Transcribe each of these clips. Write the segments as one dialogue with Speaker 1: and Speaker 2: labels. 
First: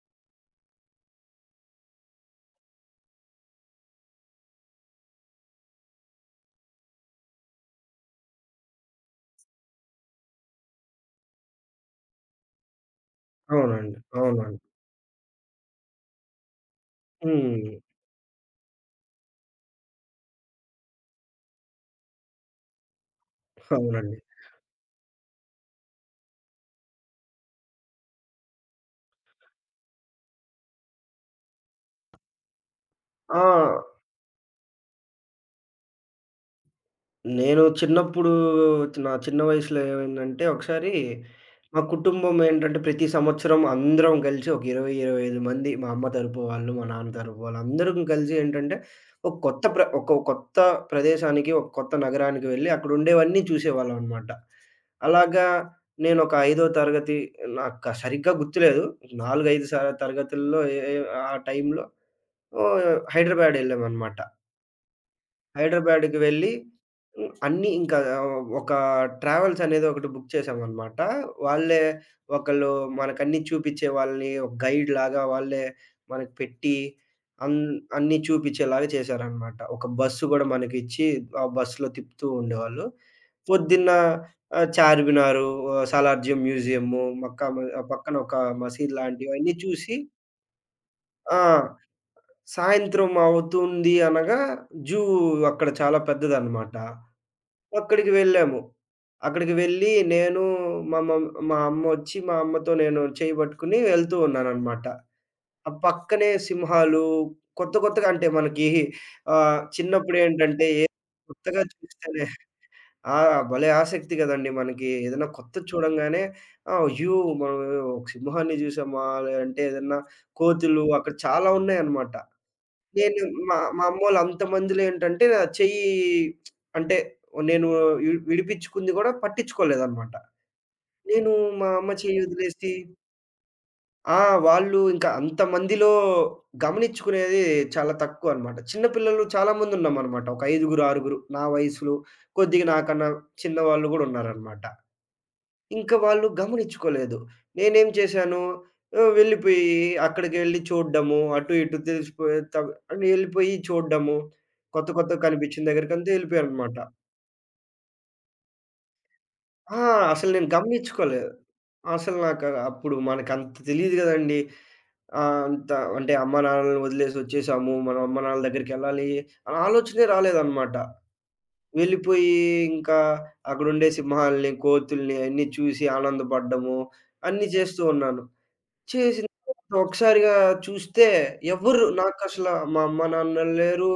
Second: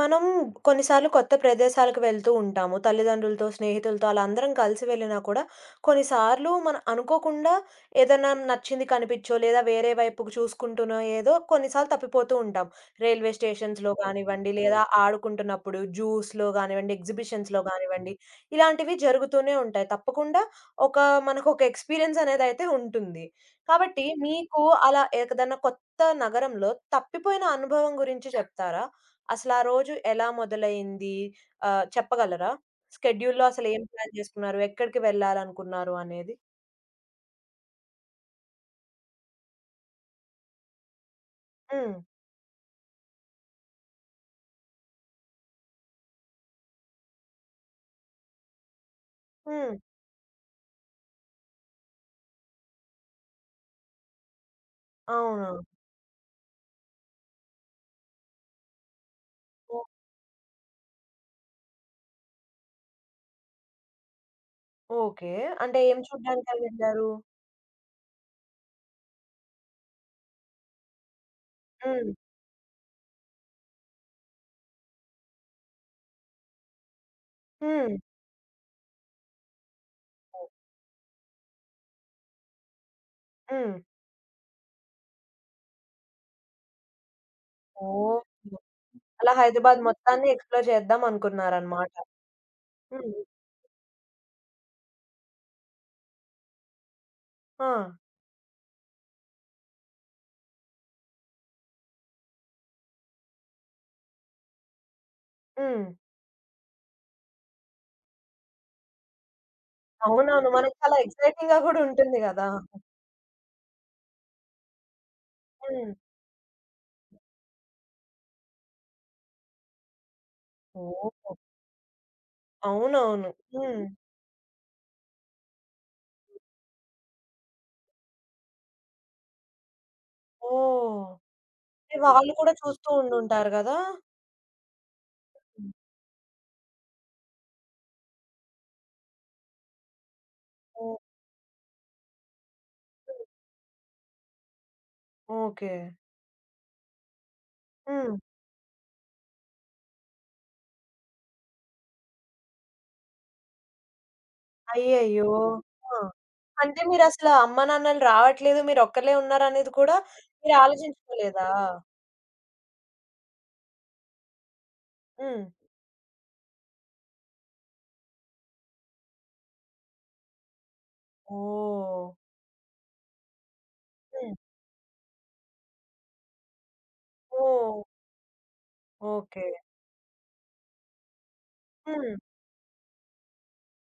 Speaker 1: మనం కొన్నిసార్లు కొత్త ప్రదేశాలకు వెళ్తూ ఉంటాము. తల్లిదండ్రులతో, స్నేహితులతో అలా అందరం కలిసి వెళ్ళినా కూడా కొన్నిసార్లు మనం అనుకోకుండా ఏదైనా నచ్చింది కనిపించో, లేదా వేరే వైపుకు చూసుకుంటూనో ఏదో కొన్నిసార్లు తప్పిపోతూ ఉంటాం. రైల్వే స్టేషన్స్‌లో
Speaker 2: అవునండి.
Speaker 1: కానివ్వండి,
Speaker 2: అవునండి.
Speaker 1: లేదా ఆడుకుంటున్నప్పుడు జూస్‌లో కానివ్వండి, ఎగ్జిబిషన్స్‌లో
Speaker 2: హ్మ్.
Speaker 1: కానివ్వండి, ఇలాంటివి జరుగుతూనే ఉంటాయి. తప్పకుండా ఒక మనకొక ఎక్స్‌పీరియన్స్ అనేదైతే ఉంటుంది. కాబట్టి
Speaker 2: అవునండి.
Speaker 1: మీకు అలా ఏదన్నా కొత్త నగరంలో తప్పిపోయిన అనుభవం గురించి చెప్తారా? అసలు ఆ రోజు ఎలా మొదలైంది? చెప్పగలరా?
Speaker 2: ఆ!
Speaker 1: షెడ్యూల్‌లో అసలు ఏం ప్లాన్ చేసుకున్నారు? ఎక్కడికి వెళ్ళాలనుకున్నారు అనేది?
Speaker 2: నేను చిన్నప్పుడు నా చిన్న వయసులో ఏమైందంటే ఒకసారి మా
Speaker 1: హ్మ్.
Speaker 2: కుటుంబం ఏంటంటే ప్రతి సంవత్సరం అందరం కలిసి ఒక 20, 25 మంది మా అమ్మ తరపు వాళ్ళు, మా నాన్న తరపు వాళ్ళు అందరం కలిసి ఏంటంటే
Speaker 1: హ్మ్.
Speaker 2: ఒక కొత్త ప్రదేశానికి, ఒక కొత్త నగరానికి వెళ్లి అక్కడ ఉండేవన్నీ చూసేవాళ్ళం అన్నమాట. అలాగా
Speaker 1: అవునా?
Speaker 2: నేను ఒక 5దో తరగతి, నాకు సరిగ్గా గుర్తులేదు, 4, 5
Speaker 1: ఓ.
Speaker 2: తరగతుల్లో ఏ ఏ ఆ టైంలో ఓహ్! హైదరాబాద్ ఎళ్ళామనమాట.
Speaker 1: ఓకే. అంటే ఏం
Speaker 2: హైదరాబాద్‌కి వెళ్ళి
Speaker 1: చూడ్డానికని వెళ్లారు?
Speaker 2: అన్నీ ఇంకా ఒక ట్రావెల్స్ అనేది ఒకటి బుక్ చేశామనమాట. వాళ్ళే
Speaker 1: హ్మ్.
Speaker 2: ఒకళ్ళు మనకన్నీ చూపిచ్చే వాళ్ళని ఒక గైడ్‌లాగా వాళ్ళే మనకు పెట్టి అన్
Speaker 1: హ్మ్.
Speaker 2: అన్నీ చూపిచ్చేలాగా చేశారనమాట. ఒక బస్సు గూడా మనకిచ్చి ఆ బస్సులో తిప్పుతూ ఉండేవాళ్ళు.
Speaker 1: హ్మ్.
Speaker 2: పొద్దున్న చార్మినారు, సాలార్జంగ్ మ్యూజియము, పక్కన
Speaker 1: ఓహ్!
Speaker 2: ఒక మసీద్
Speaker 1: అలా
Speaker 2: లాంటివన్నీ
Speaker 1: హైదరాబాద్
Speaker 2: చూసి,
Speaker 1: మొత్తాన్ని ఎక్స్‌ప్లోర్ చేద్దాం
Speaker 2: ఆ!
Speaker 1: అనుకున్నారన్నమాట.
Speaker 2: సాయంత్రం
Speaker 1: హ్మ్.
Speaker 2: అవుతుంది అనగా జూ అక్కడ చాలా పెద్దదనమాట.
Speaker 1: ఆ!
Speaker 2: అక్కడికి వెళ్ళాము. అక్కడికి వెళ్ళి నేను మా అమ్మొచ్చి మా అమ్మతో నేను చేయి పట్టుకొని వెళ్తూ ఉన్నాననమాట. ఆ
Speaker 1: హ్మ్.
Speaker 2: పక్కనే సింహాలు కొత్త కొత్తగా అంటే మనకి,
Speaker 1: అవునవును.
Speaker 2: చిన్నప్పుడేంటంటే
Speaker 1: మనకి
Speaker 2: ఏ
Speaker 1: చాలా ఎక్సైటింగ్‌గా
Speaker 2: కొత్తగా
Speaker 1: కూడా ఉంటుంది
Speaker 2: చూస్తేనే
Speaker 1: గదా!
Speaker 2: ఆ! భలే ఆసక్తి కదండీ మనకి. ఏదైనా కొత్తది
Speaker 1: హ్మ్.
Speaker 2: చూడంగానే అయ్యో! మనం ఒక సింహాన్ని చూసామా? లేదంటే ఏదన్నా కోతులు అక్కడ
Speaker 1: ఓహ్!
Speaker 2: చాలా ఉన్నాయనమాట. నేను
Speaker 1: అవునవును.
Speaker 2: మా
Speaker 1: హ్మ్.
Speaker 2: మా అమ్మోళ్ళు అంతమందిలో ఏంటంటే నా చెయ్యి, అంటే నేను విడిపించుకుంది గూడా పట్టించుకోలేదనమాట.
Speaker 1: ఓహ్!
Speaker 2: నేను మా అమ్మ
Speaker 1: అంటే
Speaker 2: చెయ్యి
Speaker 1: వాళ్ళు కూడా
Speaker 2: వదిలేసి,
Speaker 1: చూస్తూ ఉండుంటారు గదా!
Speaker 2: ఆ! వాళ్ళు ఇంకా అంతమందిలో గమనించుకునేది చాలా తక్కువ అనమాట. చిన్న పిల్లలు చాలా మందున్నామనమాట. ఒక ఐదుగురు,
Speaker 1: ఓకే.
Speaker 2: ఆరుగురు నా వయసులో కొద్దిగా నాకన్నా చిన్నవాళ్ళు గూడా ఉన్నారనమాట.
Speaker 1: ఓకే.
Speaker 2: ఇంక వాళ్ళు గమనిచ్చుకోలేదు. నేనేం
Speaker 1: హ్మ్.
Speaker 2: చేశాను, వెళ్ళిపోయి అక్కడికి వెళ్లి చూడ్డము, అటు ఇటు తెలిసిపోయే తవ్ అని ఎళ్ళిపోయి చూడ్డము, కొత్త కొత్తగా
Speaker 1: అయ్యయ్యో!
Speaker 2: కనిపించిన
Speaker 1: ఆ!
Speaker 2: దగ్గరికంతా ఎళ్ళిపోయాననమాట.
Speaker 1: అంటే మీరసల అమ్మానాన్నలు రావట్లేదు, మీరొక్కళ్ళే ఉన్నారనేది
Speaker 2: ఆ!
Speaker 1: కూడా
Speaker 2: అసలు నేను
Speaker 1: మీరు
Speaker 2: గమనిచ్చుకోలేదు.
Speaker 1: ఆలోచించుకోలేదా?
Speaker 2: అసలు నాకు అప్పుడు మనకంత తెలీదు గదండీ. ఆహ్,
Speaker 1: హ్మ్.
Speaker 2: అంత అంటే అమ్మానాన్నలని వదిలేసి ఒచ్చేసాము. మనం అమ్మానాన్నల దగ్గరికెళ్ళాలి అనే ఆలోచనే రాలేదనమాట.
Speaker 1: ఓహ్!
Speaker 2: వెళ్ళిపోయి ఇంకా అక్కడుండే
Speaker 1: హ్మ్.
Speaker 2: సింహాల్ని, కోతుల్ని అయన్నీ చూసి ఆనందపడ్డము, అన్నీ
Speaker 1: ఓహ్!
Speaker 2: చేస్తూ ఉన్నాను. చేసింది.
Speaker 1: ఓకే.
Speaker 2: ఒకసారిగా చూస్తే ఎవ్వరు
Speaker 1: హ్మ్.
Speaker 2: నాకసల మా అమ్మ, నాన్న లేరు.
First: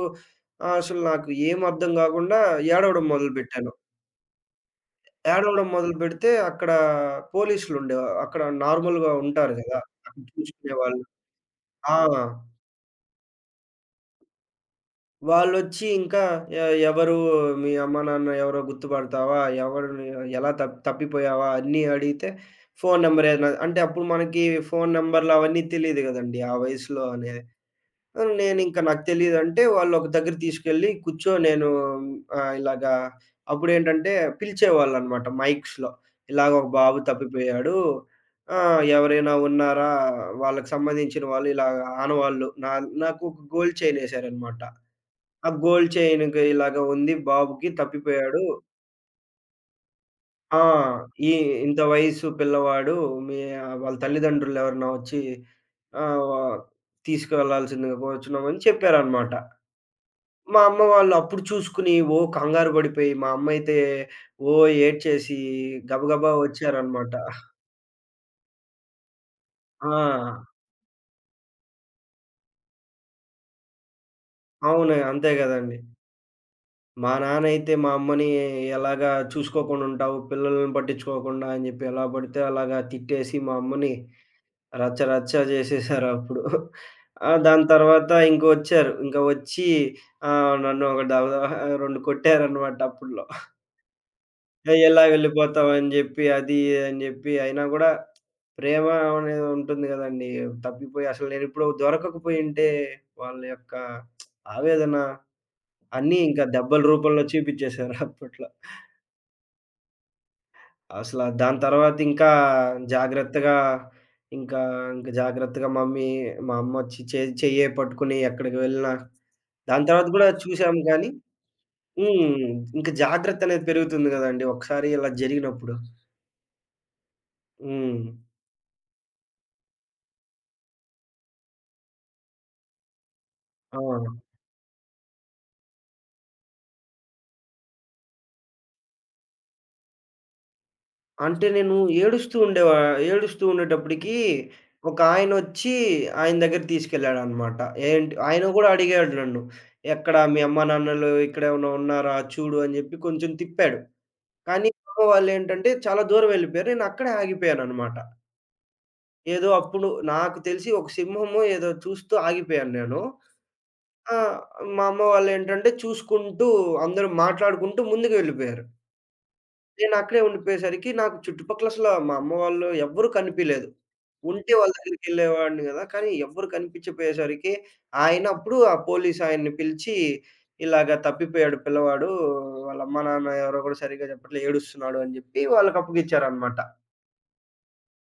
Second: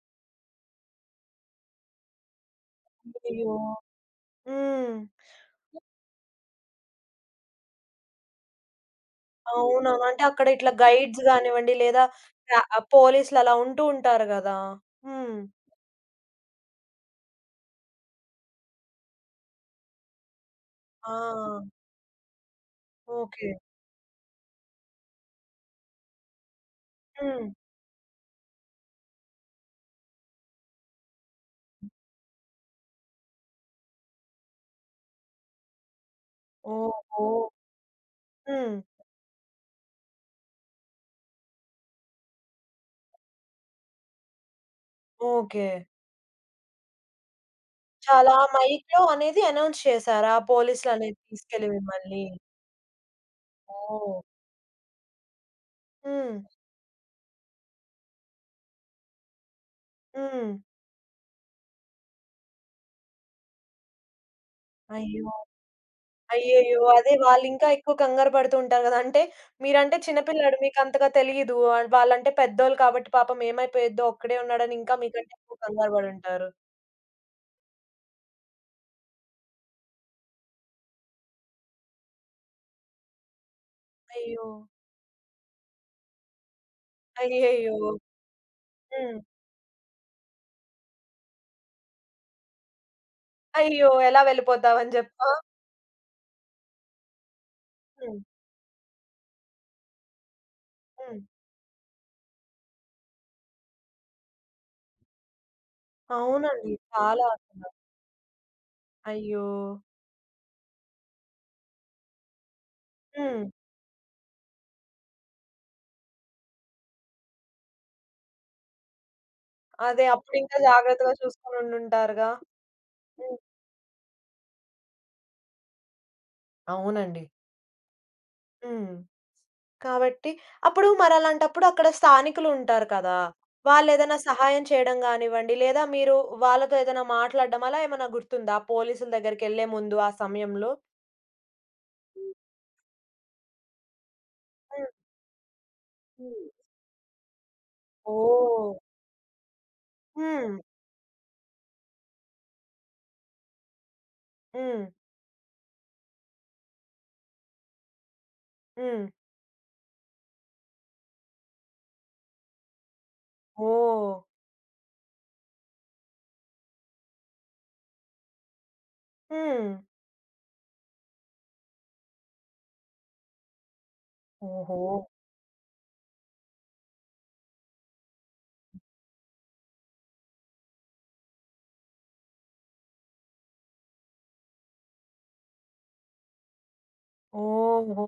Speaker 2: అసలు నాకు ఏం అర్థం గాకుండా ఏడవడం
Speaker 1: అయ్యో!
Speaker 2: మొదలుపెట్టాను.
Speaker 1: హ్మ్.
Speaker 2: ఏడవడం మొదలుపెడితే అక్కడ పోలీసులుండే, అక్కడ నార్మల్‌గా ఉంటారు గదా,
Speaker 1: అవునవును. అంటే
Speaker 2: అక్కడ
Speaker 1: అక్కడ ఇట్లా
Speaker 2: చూసుకునేవాళ్ళు.
Speaker 1: గైడ్స్ గానివ్వండి,
Speaker 2: ఆ!
Speaker 1: లేదా పోలీసులు అలా ఉంటూ ఉంటారు గదా! హ్మ్.
Speaker 2: వాళ్ళొచ్చి ఇంకా ఎ ఎవరు మీ అమ్మ, నాన్న ఎవరో గుర్తుపడతావా? ఎవరిని ఎలా తప్
Speaker 1: ఆ!
Speaker 2: తప్పిపోయావా? అన్నీ అడిగితే ఫోను నంబర్
Speaker 1: ఓకే.
Speaker 2: ఏదైనా అంటే అప్పుడు మనకి ఫోను నంబర్‌లు అవన్నీ తెలీదు గదండీ! ఆ వయసులో అనేది.
Speaker 1: హ్మ్.
Speaker 2: హ్మ్. నేనింక నాకు తెలీదంటే వాళ్ళొక దగ్గర తీసుకెళ్ళి కూర్చో నేను, ఇలాగా అప్పుడేంటంటే పిలిచేవాళ్ళనమాట మైక్స్‌లో. ఇలాగ ఒక బాబు
Speaker 1: ఓహో!
Speaker 2: తప్పిపోయాడు.
Speaker 1: హ్మ్.
Speaker 2: ఎవరైనా ఉన్నారా? వాళ్ళకి సంబంధించిన వాళ్ళు ఇలాగ ఆనవాళ్ళు నాకు ఒక గోల్డ్ చైన్ ఎసారనమాట. ఆ
Speaker 1: ఓకే.
Speaker 2: గోల్డ్ చైన్‌కి ఇలాగ ఉంది బాబుకి
Speaker 1: చాలా
Speaker 2: తప్పిపోయాడు.
Speaker 1: మైక్‌లో అనేది అనౌన్స్ చేశారా?
Speaker 2: ఆ!
Speaker 1: పోలీసులనేది
Speaker 2: ఈ
Speaker 1: తీసుకెళ్ళి
Speaker 2: ఇంత
Speaker 1: మిమ్మల్ని?
Speaker 2: వయసు పిల్లవాడు, మీ వాళ్ళ
Speaker 1: ఓహ్!
Speaker 2: తల్లిదండ్రులెవరన్నా వచ్చి
Speaker 1: హ్మ్.
Speaker 2: ఆహ్, తీసుకెళ్ళాల్సిందిగా కోరుచున్నామని చెప్పారనమాట.
Speaker 1: హ్మ్.
Speaker 2: మా అమ్మ వాళ్ళు అప్పుడు చూసుకుని, ఓ కంగారు పడిపోయి, మా అమ్మయితే ఓ
Speaker 1: అయ్యో!
Speaker 2: ఏడ్చేసి గబగబా
Speaker 1: అయ్యయ్యో! అదే
Speaker 2: వచ్చారనమాట.
Speaker 1: వాళ్ళింకా ఎక్కువ కంగారు పడుతూ ఉంటారు గదా! అంటే
Speaker 2: ఆ!
Speaker 1: మీరంటే చిన్నపిల్లాడు మీకంతగా తెలీదు. వాళ్ళంటే పెద్దోళ్ళు కాబట్టి పాపం ఏమైపోయిద్దో ఒక్కడే ఉన్నాడని ఇంకా
Speaker 2: అవును. అంతే
Speaker 1: మీకంటే ఎక్కువ
Speaker 2: గదండీ!
Speaker 1: కంగారు పడుంటారు.
Speaker 2: మా నాన్నయితే మా అమ్మని ఎలాగా చూసుకోకుండుంటావు, పిల్లలని పట్టించుకోకుండా అని జెప్పి ఎలా పడితే అలాగా తిట్టేసి మా అమ్మని
Speaker 1: అయ్యో!
Speaker 2: రచ్చ రచ్చ జేసేసారప్పుడు. ఆ! దాని
Speaker 1: అయ్యయ్యో!
Speaker 2: తర్వాత ఇంకొచ్చారు. ఇంక
Speaker 1: హ్మ్.
Speaker 2: వచ్చి, నన్ను ఒక 2 కొట్టారనమాట అప్పుడ్లో.
Speaker 1: అయ్యో! ఎలా వెళ్ళిపోతావని
Speaker 2: ఎలా
Speaker 1: జెప్పా?
Speaker 2: వెళ్ళిపోతావు అని జెప్పి, అది ఇది అని జెప్పి అయినా గూడా
Speaker 1: హ్మ్.
Speaker 2: ప్రేమ అనేది ఉంటుంది గదండీ! తప్పిపోయి
Speaker 1: హ్మ్.
Speaker 2: అసలు నేనిప్పుడు దొరకకపోయుంటే వాళ్ళ యొక్క ఆవేదన అన్నీ ఇంకా
Speaker 1: అవునండి.
Speaker 2: దెబ్బల రూపంలో
Speaker 1: చాలా అసల.
Speaker 2: చూపిచ్చేశారు అప్పట్లో.
Speaker 1: అయ్యో!
Speaker 2: అసల దాని తర్వాత
Speaker 1: హ్మ్.
Speaker 2: జాగ్రత్తగా ఇంకా ఇంకా జాగ్రత్తగా మా అమ్మొచ్చి చెయ్యే పట్టుకుని ఎక్కడికి వెళ్ళినా దాని
Speaker 1: అదే
Speaker 2: తర్వాత గూడా
Speaker 1: అప్పుడింకా
Speaker 2: చూసాం గానీ.
Speaker 1: జాగ్రత్తగా చూసుకొనుండుంటారుగా.
Speaker 2: హ్మ్. ఇంక
Speaker 1: హ్మ్.
Speaker 2: జాగ్రత్త అనేది పెరుగుతుంది గదండీ! ఒకసారి ఇలా జరిగినప్పుడు.
Speaker 1: అవునండి.
Speaker 2: హ్మ్.
Speaker 1: హ్మ్. కాబట్టి అప్పుడు మరలాంటప్పుడు అక్కడ స్థానికులుంటారు కదా!
Speaker 2: ఆ!
Speaker 1: వాళ్ళేదైనా సహాయం చేయడం గానివ్వండి, లేదా మీరు వాళ్ళతో ఏదైనా మాట్లాడడం అలా ఏమన్నా గుర్తుందా? పోలీసుల దగ్గరికెళ్ళే ముందు ఆ సమయంలో?
Speaker 2: అంటే నేను ఏడుస్తూ ఉండేవా ఏడుస్తూ ఉండేటప్పటికి ఒకాయనొచ్చి ఆయన వచ్చి ఆయన
Speaker 1: హ్మ్.
Speaker 2: దగ్గరికి తీసుకెళ్ళాడనమాట. ఏంటి ఆయన
Speaker 1: ఓహ్!
Speaker 2: గూడా అడిగాడు నన్ను. "ఎక్కడ మీ
Speaker 1: హ్మ్.
Speaker 2: అమ్మా, నాన్నలు ఇక్కడేమన్నా ఉన్నారా? చూడు" అని జెప్పి కొంచెం తిప్పాడు. కానీ
Speaker 1: హ్మ్.
Speaker 2: పాపం వాళ్ళేంటంటే చాలా దూరం వెళ్ళిపోయారు. నేనక్కడే ఆగిపోయాననమాట.
Speaker 1: హ్మ్.
Speaker 2: ఏదో అప్పుడు నాకు తెలిసి ఒక సింహమో ఏదో చూస్తూ ఆగిపోయాను నేను.
Speaker 1: ఓహ్!
Speaker 2: ఆ! మా అమ్మ వాళ్ళేంటంటే చూసుకుంటూ అందరూ మాట్లాడుకుంటూ ముందుకు వెళ్ళిపోయారు.
Speaker 1: హ్మ్.
Speaker 2: నేనక్కడే ఉండిపోయేసరికి నాకు చుట్టుపక్కల అసల మా అమ్మ వాళ్ళు ఎవ్వరూ కనిపియలేదు. ఉంటే వాళ్ళ
Speaker 1: ఓహో!
Speaker 2: దగ్గరికెళ్ళేవాడిని గదా! కానీ ఎవ్వరు కనిపించపోయేసరికి ఆయన అప్పుడు ఆ పోలీస్ ఆయన్ని పిలిచి, "ఇలాగ తప్పిపోయాడు పిల్లవాడు. వాళ్ళ అమ్మ, నాన్న ఎవరో గూడా సరిగ్గా చెప్పట్లే ఏడుస్తున్నాడు" అని జెప్పి వాళ్ళకి అప్పగిచ్చారనమాట.
Speaker 1: ఓహో!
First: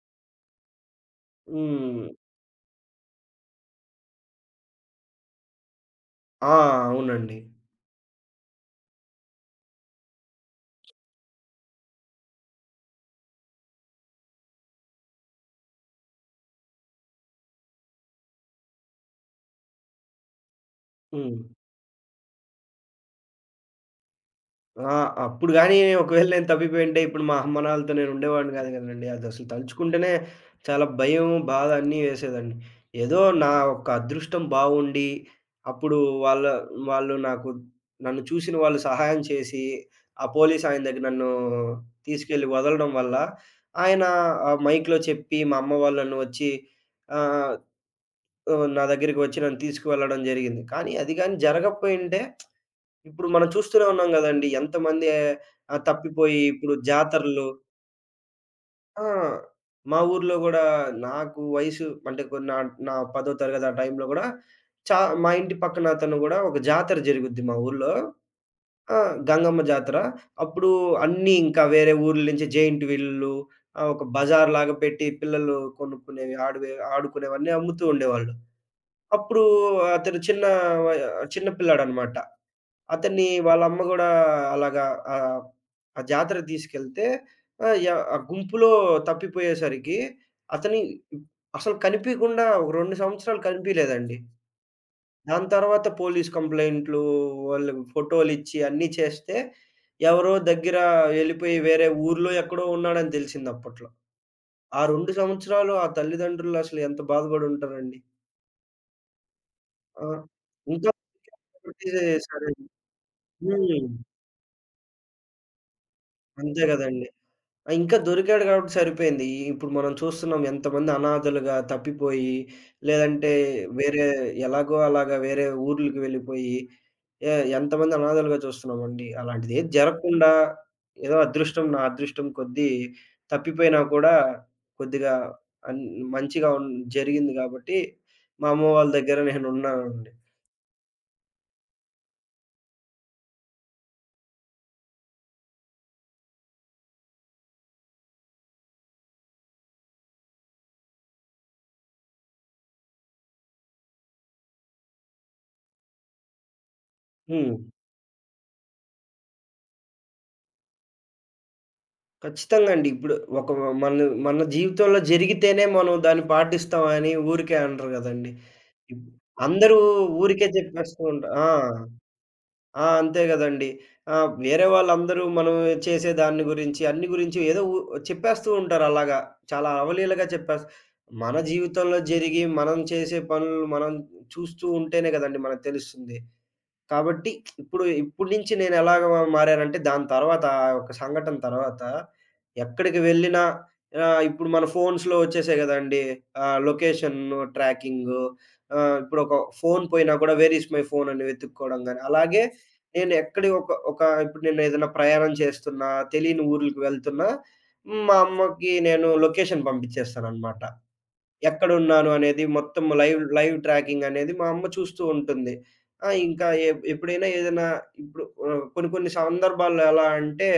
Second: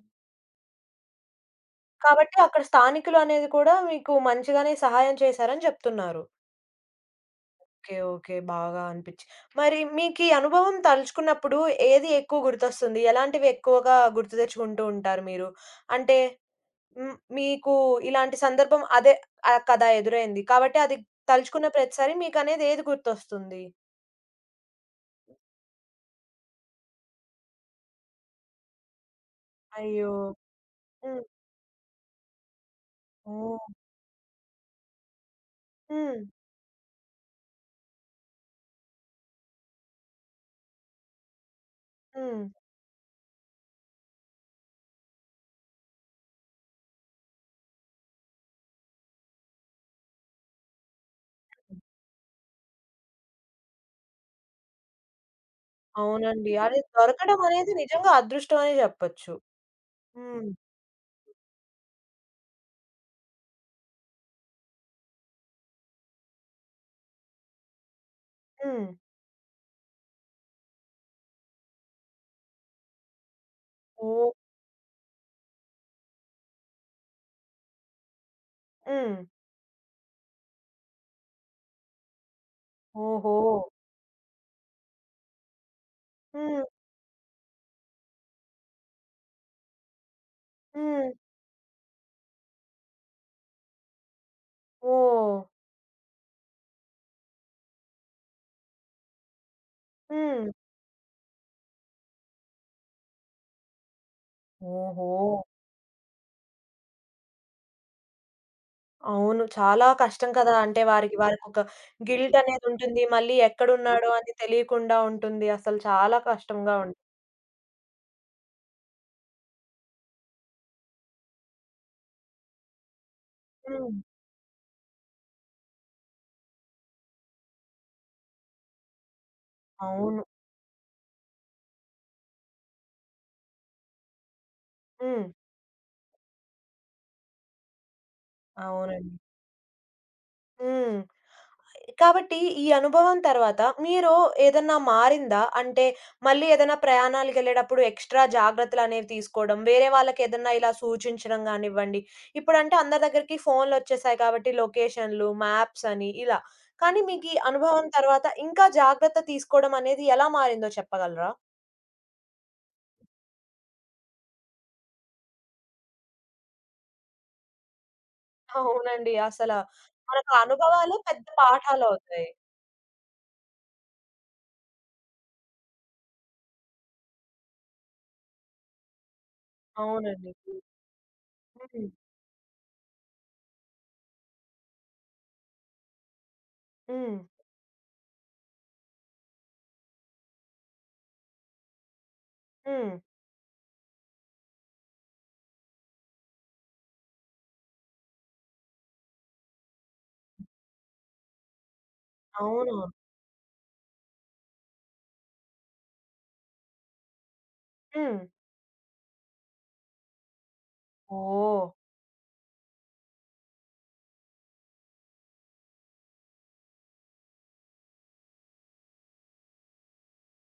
Speaker 2: హ్మ్.
Speaker 1: కాబట్టి అక్కడ స్థానికులు అనేది కూడా మీకు మంచిగానే సహాయం చేశారని చెప్తున్నారు.
Speaker 2: ఆ! అవునండి.
Speaker 1: ఓకే. ఓకే. బాగా అనిపిచ్చి మరి మీకీ అనుభవం తలుచుకున్నప్పుడు ఏది ఎక్కువ గుర్తొస్తుంది? ఎలాంటివి ఎక్కువగా గుర్తు తెచ్చుకుంటూ ఉంటారు మీరు? అంటే హ్మ్. మీకు ఇలాంటి సందర్భం అదే ఆ కథ ఎదురైంది. కాబట్టి అది
Speaker 2: హ్మ్.
Speaker 1: తలుచుకున్న ప్రతిసారి మీకనేది ఏది గుర్తొస్తుంది?
Speaker 2: ఆ! అప్పుడు గాని ఒకవేళ నేను తప్పిపోయుంటే ఇప్పుడు మా అమ్మ, నాన్నలతో నేను ఉండేవాడిని కాదు కదండీ. అదసలు
Speaker 1: అయ్యో!
Speaker 2: తలుచుకుంటేనే చాలా
Speaker 1: హ్మ్.
Speaker 2: భయం, బాధ అన్నీ వేసేదండి. ఏదో నా
Speaker 1: ఓహ్!
Speaker 2: యొక్క అదృష్టం బాగుండి, అప్పుడు
Speaker 1: హ్మ్.
Speaker 2: వాళ్ళ వాళ్ళు నాకు నన్ను చూసిన వాళ్ళు సహాయం చేసి, ఆ పోలీస్ ఆయన దగ్గర నన్ను
Speaker 1: హ్మ్.
Speaker 2: తీసుకెళ్ళి వదలడం వల్ల, ఆయన మైక్‌లో చెప్పి మా అమ్మ వాళ్ళు నన్ను వచ్చి ఆహ్, ఆహ్, నా దగ్గరికి వచ్చి నన్ను తీసుకువెళ్ళడం జరిగింది. కానీ అది గాని జరగకపోయుంటే ఇప్పుడు మనం చూస్తూనే ఉన్నాం గదండీ! ఎంతమంది తప్పిపోయి
Speaker 1: అవునండి.
Speaker 2: ఇప్పుడు
Speaker 1: అది దొరకడం
Speaker 2: జాతరలు.
Speaker 1: అనేది నిజంగా అదృష్టం అనే
Speaker 2: ఆ!
Speaker 1: జెప్పొచ్చు.
Speaker 2: మా ఊర్లో
Speaker 1: హ్మ్.
Speaker 2: గూడా నాకు వయసు అంటే కొన్ని నా నా 10థ్ తరగతి ఆ టైంలో గూడా చా మా ఇంటి పక్కన అతను గూడా ఒక జాతర జరుగుద్ది మా ఊర్లో.
Speaker 1: హ్మ్.
Speaker 2: ఆ! గంగమ్మ జాతర. అప్పుడు అన్నీ ఇంకా వేరే ఊర్ల నుంచి జెయింట్ వీల్లు, ఒక
Speaker 1: ఓహ్!
Speaker 2: బజార్‌లాగా పెట్టి పిల్లలు కొనుక్కునేవి ఆడువే ఆడుకునేవన్నీ అమ్ముతూ ఉండేవాళ్ళు.
Speaker 1: హ్మ్.
Speaker 2: అప్పుడు అతను వయ చిన్న పిల్లాడనమాట. అతన్ని
Speaker 1: ఓహో!
Speaker 2: వాళ్ళ అమ్మ గూడా అలాగా, ఆహ్, ఆ జాతరకి
Speaker 1: హ్మ్.
Speaker 2: తీసుకెళ్తే, ఆహ్, య ఆ గుంపులో తప్పిపోయేసరికి అతని
Speaker 1: హ్మ్.
Speaker 2: అసలు కనిపీకుండా ఒక 2 సంవత్సరాలు కనిపీలేదండి.
Speaker 1: ఓహ్!
Speaker 2: దాని తర్వాత పోలీస్ కంప్లెయింట్లు, వాళ్ళు ఫోటోలిచ్చి అన్నీ చేస్తే ఎవరో
Speaker 1: హ్మ్.
Speaker 2: దగ్గర వెళ్ళిపోయి వేరే ఊర్లో ఎక్కడో ఉన్నాడని తెలిసింది అప్పట్లో. ఆ
Speaker 1: ఓహో!
Speaker 2: 2 సంవత్సరాలు ఆ తల్లిదండ్రులు అసలు ఎంత బాధపడుంటారండి.
Speaker 1: అవును. చాలా
Speaker 2: ఆ!
Speaker 1: కష్టం కదా! అంటే
Speaker 2: ఇంకా
Speaker 1: వారికి వారికొక
Speaker 2: ఒకటి
Speaker 1: గిల్ట్
Speaker 2: సరే.
Speaker 1: అనేదుంటుంది. మళ్ళీ
Speaker 2: హ్మ్.
Speaker 1: ఎక్కడున్నాడో అని తెలియకుండా ఉంటుంది. అసలు చాలా
Speaker 2: అంతే
Speaker 1: కష్టంగా ఉంటుంది.
Speaker 2: గదండీ. ఆ! ఇంకా దొరికాడు కాబట్టి సరిపోయింది. ఈ ఇప్పుడు మనం చూస్తున్నాం ఎంతమంది అనాథలుగా తప్పిపోయి, లేదంటే
Speaker 1: హ్మ్.
Speaker 2: వేరే ఎలాగో అలాగా వేరే ఊర్లకి వెళ్ళిపోయి, ఎ ఎంతమంది అనాథలుగా చూస్తున్నామండి. అలాంటిదేది
Speaker 1: అవును.
Speaker 2: జరగకుండా ఏదో అదృష్టం నా అదృష్టం కొద్దీ తప్పిపోయినా కూడా కొద్దిగా
Speaker 1: హ్మ్.
Speaker 2: అన్ మంచిగా ఉన్ జరిగింది కాబట్టి మా అమ్మ వాళ్ళ
Speaker 1: అవునండి.
Speaker 2: దగ్గర నేనున్నానండి.
Speaker 1: హ్మ్. కాబట్టి ఈ అనుభవం తర్వాత మీరు ఏదన్నా మారిందా? అంటే మళ్ళీ ఏదైనా ప్రయాణాలకెళ్ళేటప్పుడు ఎక్స్‌ట్రా జాగ్రత్తలనేవి తీసుకోవడం, వేరే వాళ్ళకేదన్నా ఇలా సూచించడం గానివ్వండి. ఇప్పుడంటే అందరి దగ్గరికి ఫోన్‌లొచ్చేసాయి కాబట్టి లొకేషన్‌లు, మ్యాప్స్ అని ఇలా. కానీ మీకీ
Speaker 2: హ్మ్.
Speaker 1: అనుభవం తర్వాత ఇంకా జాగ్రత్త తీసుకోవడం అనేది ఎలా మారిందో చెప్పగలరా?
Speaker 2: ఖచ్చితంగా అండి. ఇప్పుడు ఒక మన మన జీవితంలో జరిగితేనే మనం దాన్ని పాటిస్తామని ఊరికే అనరు గదండీ. ఇప్
Speaker 1: అవునండి. అసల
Speaker 2: అందరూ
Speaker 1: మనకు
Speaker 2: ఊరికే
Speaker 1: అనుభవాలే
Speaker 2: జెప్పేస్తూ
Speaker 1: పెద్ద
Speaker 2: ఉంట ఆ!
Speaker 1: పాఠాలవుతాయి.
Speaker 2: ఆ! అంతే గదండీ. వేరే వాళ్ళందరూ మనం చేసే దాన్ని గురించి, అన్ని గురించి ఏదో ఉ చెప్పేస్తూ ఉంటారు అలాగా. చాలా అవలీలగా
Speaker 1: అవునండి.
Speaker 2: చెప్పేస్ మన
Speaker 1: హ్మ్.
Speaker 2: జీవితంలో జరిగి, మనం చేసే పనులు మనం చూస్తూ ఉంటేనే గదండీ మనకు తెలుస్తుంది.
Speaker 1: హ్మ్.
Speaker 2: కాబట్టి ఇప్పుడు నుంచి నేనెలాగా మ మారానంటే దాని తర్వాత ఆ ఒక సంఘటన తర్వాత
Speaker 1: హ్మ్.
Speaker 2: ఎక్కడికి వెళ్ళినా, ఇప్పుడు మన ఫోన్స్‌లో వచ్చేసాయి గదండీ! లొకేషన్ ట్రాకింగు, ఇప్పుడొక ఫోను పోయినా గూడా వేర్ ఈస్ మై ఫోన్ అని వెతుక్కోవడం గాని, అలాగే
Speaker 1: అవునవును.
Speaker 2: నేను ఎక్కడి ఒక ఒక ఇప్పుడు నేనేదైనా ప్రయాణం చేస్తున్నా, తెలియని ఊర్లకు వెళ్తున్నా, మా
Speaker 1: హ్మ్.
Speaker 2: అమ్మకి నేను లొకేషన్ పంపించేస్తాననమాట.
Speaker 1: ఓహ్!
Speaker 2: ఎక్కడున్నాను అనేది మొత్తం లైవ్ లైవ్ ట్రాకింగ్ అనేది మా అమ్మ చూస్తూ ఉంటుంది. ఆ! ఇంకా ఎప్పుడైనా ఏదైనా ఇప్పుడు, కొన్ని కొన్ని సందర్భాల్లో ఎలా అంటే,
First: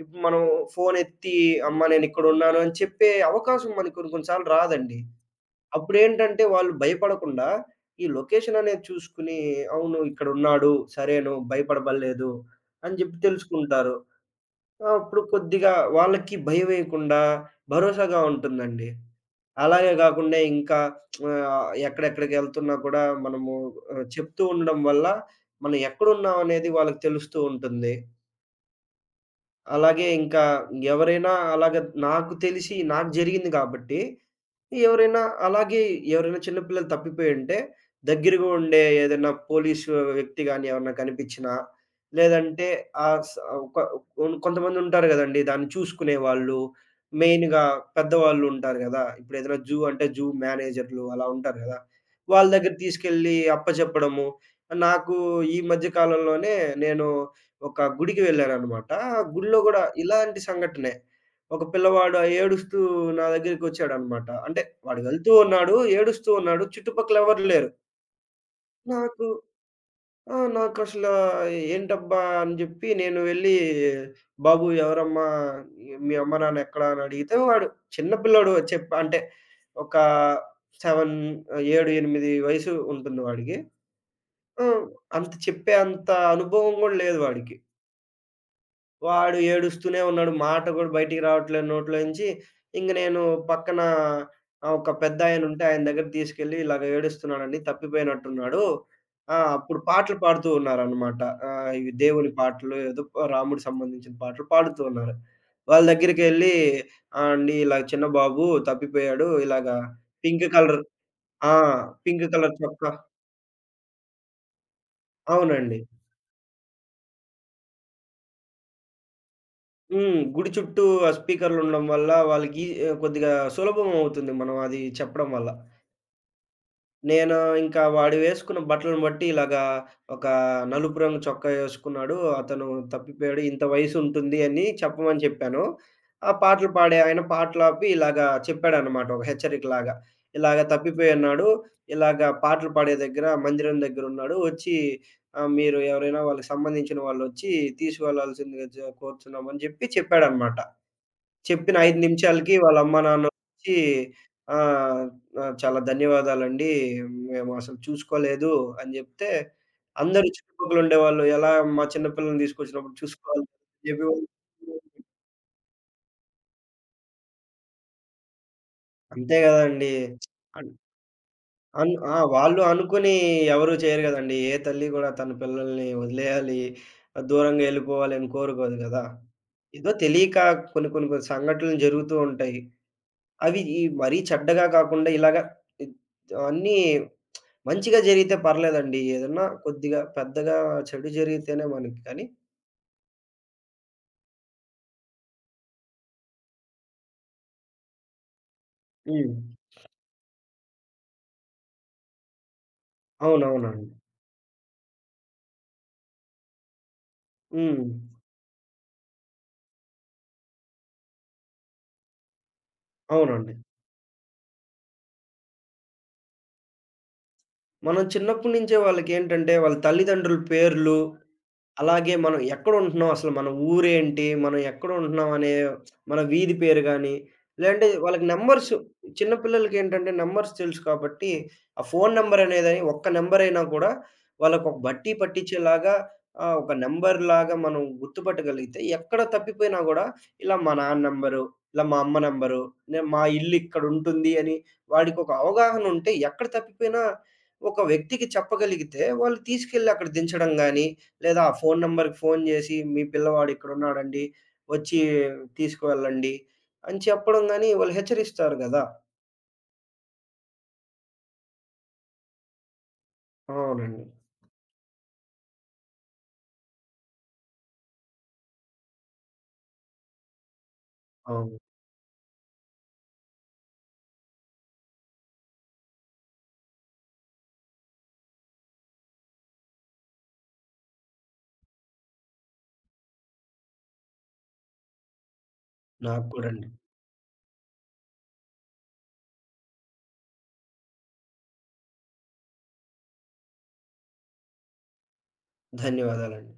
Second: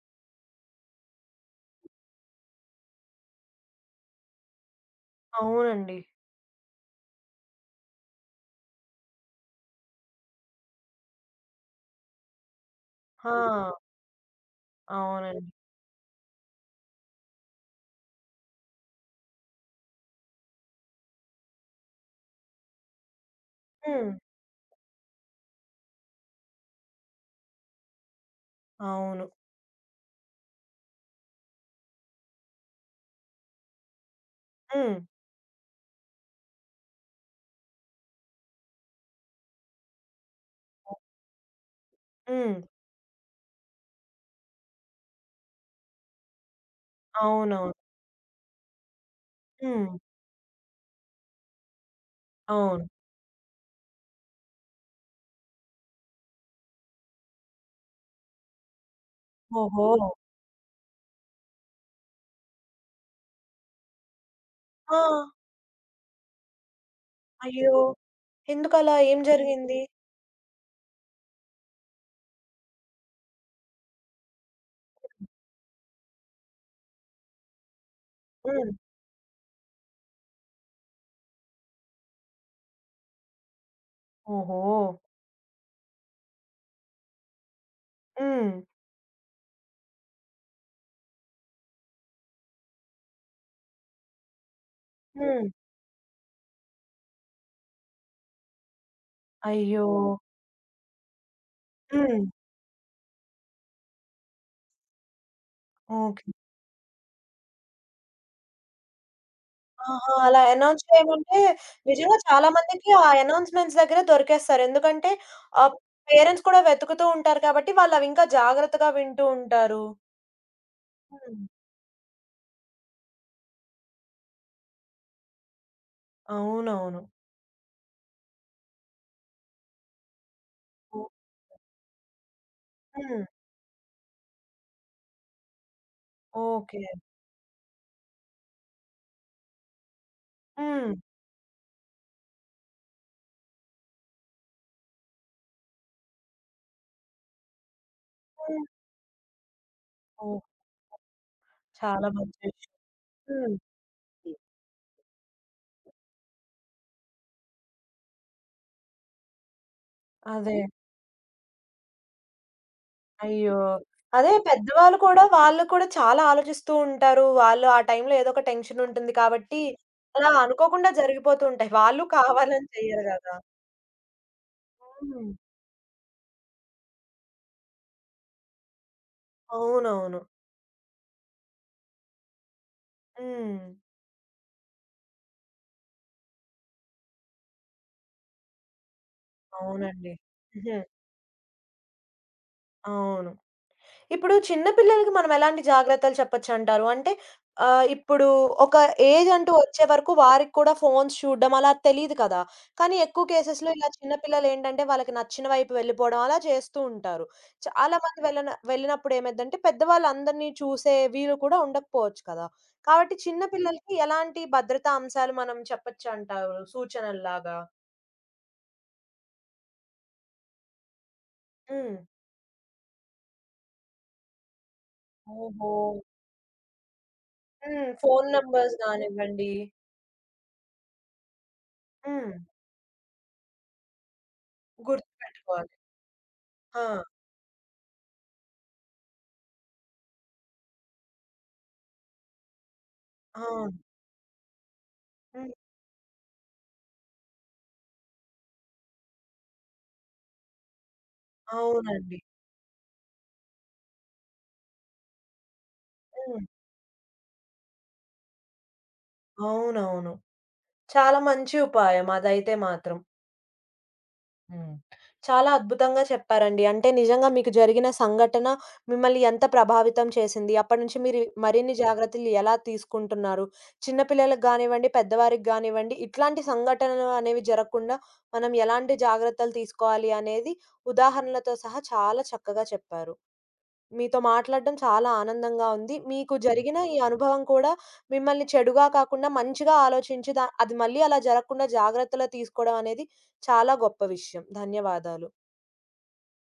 Speaker 2: ఇప్పుడు మనం ఫోన్ ఎత్తి అమ్మ నేనిక్కడున్నాను అని చెప్పే అవకాశం మనకి కొన్ని కొన్ని సార్లు రాదండి.
Speaker 1: అవునండి.
Speaker 2: అప్పుడేంటంటే వాళ్ళు భయపడకుండా ఈ లొకేషన్ అనేది చూసుకొని, అవును ఇక్కడున్నాడు, సరే నువ్వు భయపడబల్లేదు అని జెప్పి
Speaker 1: ఆ! అది.
Speaker 2: తెలుసుకుంటారు. ఆ! అప్పుడు
Speaker 1: అవునండి.
Speaker 2: కొద్దిగా వాళ్ళకి భయమేయకుండా భరోసాగా ఉంటుందండి. అలాగే గాకుండా ఇంకా ఎక్కడెక్కడికెళ్తున్నా కూడా మనము
Speaker 1: హ్మ్.
Speaker 2: చెప్తూ ఉండడం వల్ల మనం ఎక్కడున్నాం అనేది వాళ్ళకి తెలుస్తూ ఉంటుంది.
Speaker 1: అవును.
Speaker 2: అలాగే ఇంకా ఎవరైనా అలాగ నాకు తెలిసి నాకు జరిగింది కాబట్టి
Speaker 1: హ్మ్.
Speaker 2: ఎవరైనా అలాగే ఎవరైనా చిన్న పిల్లలు తప్పిపోయుంటే, దగ్గరగా ఉండే ఏదైనా పోలీసు వ్యక్తి గాని ఎవరైనా కనిపించినా,
Speaker 1: హ్మ్.
Speaker 2: లేదంటే ఆహ్, స ఒక కొన్ కొంతమందుంటారు గదండీ! దాన్ని చూసుకునేవాళ్ళు. మెయిన్‌గా
Speaker 1: అవునవును.
Speaker 2: పెద్దవాళ్ళుంటారు గదా! ఇప్పుడేదైనా జూ
Speaker 1: హ్మ్.
Speaker 2: అంటే జూ మేనేజర్‌లు అలా ఉంటారు గదా! వాళ్ళ దగ్గర
Speaker 1: అవును.
Speaker 2: తీసుకెళ్ళి అప్పచెప్పడము. నాకు ఈ మధ్య కాలంలోనే నేను ఒక గుడికి వెళ్ళాననమాట. ఆ గుడిలో గూడా
Speaker 1: ఓహో!
Speaker 2: ఇలాంటి సంఘటనే. ఒక పిల్లవాడు ఏడుస్తూ నా దగ్గరికొచ్చాడనమాట. అంటే
Speaker 1: ఆ!
Speaker 2: వాడు వెళ్తూ ఉన్నాడు, ఏడుస్తూ ఉన్నాడు. చుట్టుపక్కల ఎవరు లేరు.
Speaker 1: అయ్యో! ఎందుకలా? ఏం
Speaker 2: నాకు
Speaker 1: జరిగింది?
Speaker 2: ఆ! నాకసలా ఏంటబ్బా! అని జెప్పి నేను వెళ్ళి, "బాబు ఎవరమ్మా? మీ అమ్మ, నాన్న ఎక్కడ?" అని అడిగితే వాడు, చిన్న పిల్లోడు
Speaker 1: హ్మ్.
Speaker 2: చెప్ప అంటే ఒక 7, 7, 8 వయసు ఉంటుంది వాడికి.
Speaker 1: ఓహో!
Speaker 2: ఆ! అంత అనుభవం గూడా లేదు వాడికి.
Speaker 1: హ్మ్.
Speaker 2: వాడు ఏడుస్తూనే ఉన్నాడు. మాట గూడా బయటికి రావట్లేదు నోట్లోంచి. ఇంక నేను పక్కన, ఒక
Speaker 1: హ్మ్.
Speaker 2: పెద్దాయనుంటే ఆయన దగ్గరికి తీసుకెళ్ళి, "ఇలాగ ఏడుస్తున్నాడండి. తప్పిపోయినట్టున్నాడు." ఆ! అప్పుడు
Speaker 1: అయ్యో!
Speaker 2: పాటలు పాడుతూ ఉన్నారనమాట. ఇవి
Speaker 1: హ్మ్.
Speaker 2: దేవుని పాటలు ఏదో రాముడికి సంబంధించిన పాటలు పాడుతూ ఉన్నారు. వాళ్ళ
Speaker 1: ఓకే.
Speaker 2: దగ్గరికెళ్ళి, "ఆ! అండి ఇలా చిన్న బాబు తప్పిపోయాడు. ఇలాగా
Speaker 1: ఆహా! అలా
Speaker 2: పింక్ కలర్"
Speaker 1: అనౌన్స్ చేయమంటే
Speaker 2: ఆ!
Speaker 1: నిజంగా
Speaker 2: పింక్
Speaker 1: చాలా
Speaker 2: కలర్
Speaker 1: మందికి
Speaker 2: చొక్కా.
Speaker 1: ఆ అనౌన్స్‌మెంట్స్ దగ్గర దొరికేస్తారు. ఎందుకంటే ఆహ్,
Speaker 2: అవునండి.
Speaker 1: పేరెంట్స్ కూడా వెతుకుతూ ఉంటారు కాబట్టి వాళ్ళవింకా జాగ్రత్తగా వింటూ ఉంటారు.
Speaker 2: హ్మ్. గుడి చుట్టూ ఆ
Speaker 1: హ్మ్.
Speaker 2: స్పీకర్లుండడం వల్ల వాళ్ళకి కొద్దిగా సులభం అవుతుంది. మనం అది చెప్పడం వల్ల.
Speaker 1: అవునవును.
Speaker 2: నేను ఇంకా వాడు వేసుకున్న బట్టలను బట్టి ఇలాగా ఒక నలుపు
Speaker 1: ఓహ్!
Speaker 2: రంగు చొక్కా ఏసుకున్నాడు. అతను
Speaker 1: హ్మ్.
Speaker 2: తప్పిపోయాడు. ఇంత వయసుంటుంది అని చెప్పమని చెప్పాను. ఆ పాటలు
Speaker 1: ఓకే.
Speaker 2: పాడే ఆయన పాటలాపి ఇలాగా చెప్పాడనమాట. ఒక హెచ్చరికలాగా. ఇలాగ
Speaker 1: హ్మ్.
Speaker 2: తప్పిపోయున్నాడు. ఇలాగ పాటలు పాడే దగ్గర మందిరం దగ్గరున్నాడు. వచ్చి మీరు ఎవరైనా వాళ్ళకి సంబంధించిన వాళ్ళొచ్చి తీసుకువెళ్లాల్సిందిగా కోరుతున్నామని జెప్పి
Speaker 1: ఓహ్!
Speaker 2: చెప్పాడనమాట. చెప్పిన 5
Speaker 1: చాలా మంచి
Speaker 2: నిమిషాలకి
Speaker 1: విషయం.
Speaker 2: వాళ్ళ అమ్మా, నాన్న
Speaker 1: హ్మ్.
Speaker 2: వచ్చి,
Speaker 1: హ్మ్.
Speaker 2: ఆహ్, ఆహ్, "చాలా ధన్యవాదాలండి. మేము అసలు చూసుకోలేదు" అని జెప్తే, అందరూ
Speaker 1: అదే.
Speaker 2: చుట్టుపక్కలుండేవాళ్ళు, "ఎలా మా చిన్న పిల్లల్ని తీసుకొచ్చినప్పుడు చూసుకోవాలి"
Speaker 1: అయ్యో!
Speaker 2: అని జెప్పి వాళ్ళు.
Speaker 1: అదే పెద్దవాళ్ళు కూడా వాళ్ళు కూడా చాలా ఆలోచిస్తూ ఉంటారు. వాళ్ళు ఆ టైంలో ఏదో ఒక టెన్షన్ ఉంటుంది
Speaker 2: అంతే
Speaker 1: కాబట్టి,
Speaker 2: గదండీ!
Speaker 1: అలా
Speaker 2: అన్
Speaker 1: అనుకోకుండా జరిగిపోతూ ఉంటాయి.
Speaker 2: అన్
Speaker 1: వాళ్ళు
Speaker 2: ఆ! వాళ్ళు
Speaker 1: కావాలని చెయ్యరు
Speaker 2: అనుకుని
Speaker 1: గదా!
Speaker 2: ఎవరు చేయరు గదండీ! ఏ తల్లి గూడా
Speaker 1: హ్మ్.
Speaker 2: తన పిల్లల్ని వదిలేయాలి, ఆ, దూరంగా ఎళ్ళిపోవాలి అని కోరుకోదు గదా! ఏదో
Speaker 1: అవునవును.
Speaker 2: తెలియక కొన్ని కొన్ని కొన్ని సంఘటనలు జరుగుతూ ఉంటాయి. అవి
Speaker 1: హ్మ్.
Speaker 2: ఈ మరీ చెడ్డగా కాకుండా ఇలాగ ఇద్ అన్నీ మంచిగా జరిగితే పర్లేదండి. ఏదన్నా కొద్దిగా
Speaker 1: అవునండి.
Speaker 2: పెద్దగా
Speaker 1: హుహు.
Speaker 2: చెడు జరిగితేనే మనకి కానీ.
Speaker 1: అవును. ఇప్పుడు చిన్న పిల్లలకి మనం ఎలాంటి జాగ్రత్తలు చెప్పొచ్చంటారు? అంటే ఇప్పుడు ఒక ఏజ్
Speaker 2: హ్మ్.
Speaker 1: అంటూ వచ్చే వరకు వారికి కూడా ఫోన్స్ చూడడం అలా తెలీదు కదా! కానీ ఎక్కువ కేసెస్‌లో ఇలా
Speaker 2: అవునవునండి.
Speaker 1: చిన్న పిల్లలేంటంటే వాళ్ళకి నచ్చిన వైపు వెళ్ళిపోవడం అలా చేస్తూ ఉంటారు.
Speaker 2: హ్మ్.
Speaker 1: చాలామంది వెళ్ళినప్పుడు ఏమైద్దంటే పెద్దవాళ్ళందరినీ చూసే వీలు కూడా ఉండకపోవచ్చు కదా! కాబట్టి చిన్న
Speaker 2: అవునండి.
Speaker 1: పిల్లలకి ఎలాంటి భద్రతా అంశాలు మనం చెప్పొచ్చంటారు సూచనల్లాగా?
Speaker 2: మనం చిన్నప్పటి నుంచే వాళ్ళకేంటంటే వాళ్ళ తల్లిదండ్రుల పేర్లు,
Speaker 1: హ్మ్.
Speaker 2: అలాగే మనం ఎక్కడుంటున్నాం, అసలు మన ఊరేంటి, మనం ఎక్కడుంటున్నాం అనే
Speaker 1: ఓహో!
Speaker 2: మన వీధి పేరు గానీ, లేదంటే
Speaker 1: హ్మ్.
Speaker 2: వాళ్ళకి
Speaker 1: ఫోను
Speaker 2: నంబర్స్,
Speaker 1: నంబర్స్
Speaker 2: చిన్న
Speaker 1: గానివ్వండి.
Speaker 2: పిల్లలకేంటంటే నంబర్స్ తెలుసు కాబట్టి, ఆ ఫోను
Speaker 1: హ్మ్.
Speaker 2: నంబరనేదని ఒక్క నంబరైనా కూడా వాళ్ళకొక బట్టి
Speaker 1: గుర్తుపెట్టుకోవాలి.
Speaker 2: పట్టించేలాగా, ఒక
Speaker 1: ఆ!
Speaker 2: నంబర్‌లాగా మనం గుర్తుపట్టగలిగితే, ఎక్కడ తప్పిపోయినా గూడా ఇలా మా నాన్న నంబరు, ఇలా మా అమ్మ నంబరు, నేను మా
Speaker 1: అవును.
Speaker 2: ఇల్లిక్కడుంటుంది అని వాడికొక
Speaker 1: హ్మ్.
Speaker 2: అవగాహనుంటే ఎక్కడ తప్పిపోయినా ఒక వ్యక్తికి చెప్పగలిగితే, వాళ్ళు తీసుకెళ్ళి అక్కడ దించడం గానీ, లేదా ఆ ఫోను నంబర్‌కి
Speaker 1: అవునండి.
Speaker 2: ఫోను జేసి, మీ పిల్లవాడు ఇక్కడున్నాడండి. వచ్చి తీసుకువెళ్ళండి
Speaker 1: హ్మ్.
Speaker 2: అని చెప్పడం గాని, వాళ్ళు హెచ్చరిస్తారు గదా!
Speaker 1: అవునవును. చాలా మంచి ఉపాయం అదైతే మాత్రం.
Speaker 2: అవునండి.
Speaker 1: హ్మ్. చాలా అద్భుతంగా చెప్పారండి. అంటే నిజంగా మీకు జరిగిన సంఘటన మిమ్మల్ని ఎంత ప్రభావితం చేసింది? అప్పటినుంచి మీరు
Speaker 2: అవును.
Speaker 1: మరిన్ని జాగ్రత్తలు ఎలా తీసుకుంటున్నారు? చిన్న పిల్లలకి గానివ్వండి, పెద్దవారికి గానివ్వండి, ఇట్లాంటి సంఘటనలు అనేవి జరగకుండా మనం ఎలాంటి జాగ్రత్తలు తీసుకోవాలి అనేది ఉదాహరణలతో సహా చాలా చక్కగా చెప్పారు. మీతో మాట్లాడడం చాలా ఆనందంగా ఉంది.
Speaker 2: నాకు
Speaker 1: మీకు
Speaker 2: కూడా అండి.
Speaker 1: జరిగిన ఈ అనుభవం కూడా మిమ్మల్ని చెడుగా కాకుండా మంచిగా ఆలోచించి అది మళ్ళీ అలా జరగకుండా జాగ్రత్తలు తీసుకోవడం అనేది చాలా గొప్ప విషయం. ధన్యవాదాలు.
Speaker 2: ధన్యవాదాలండి.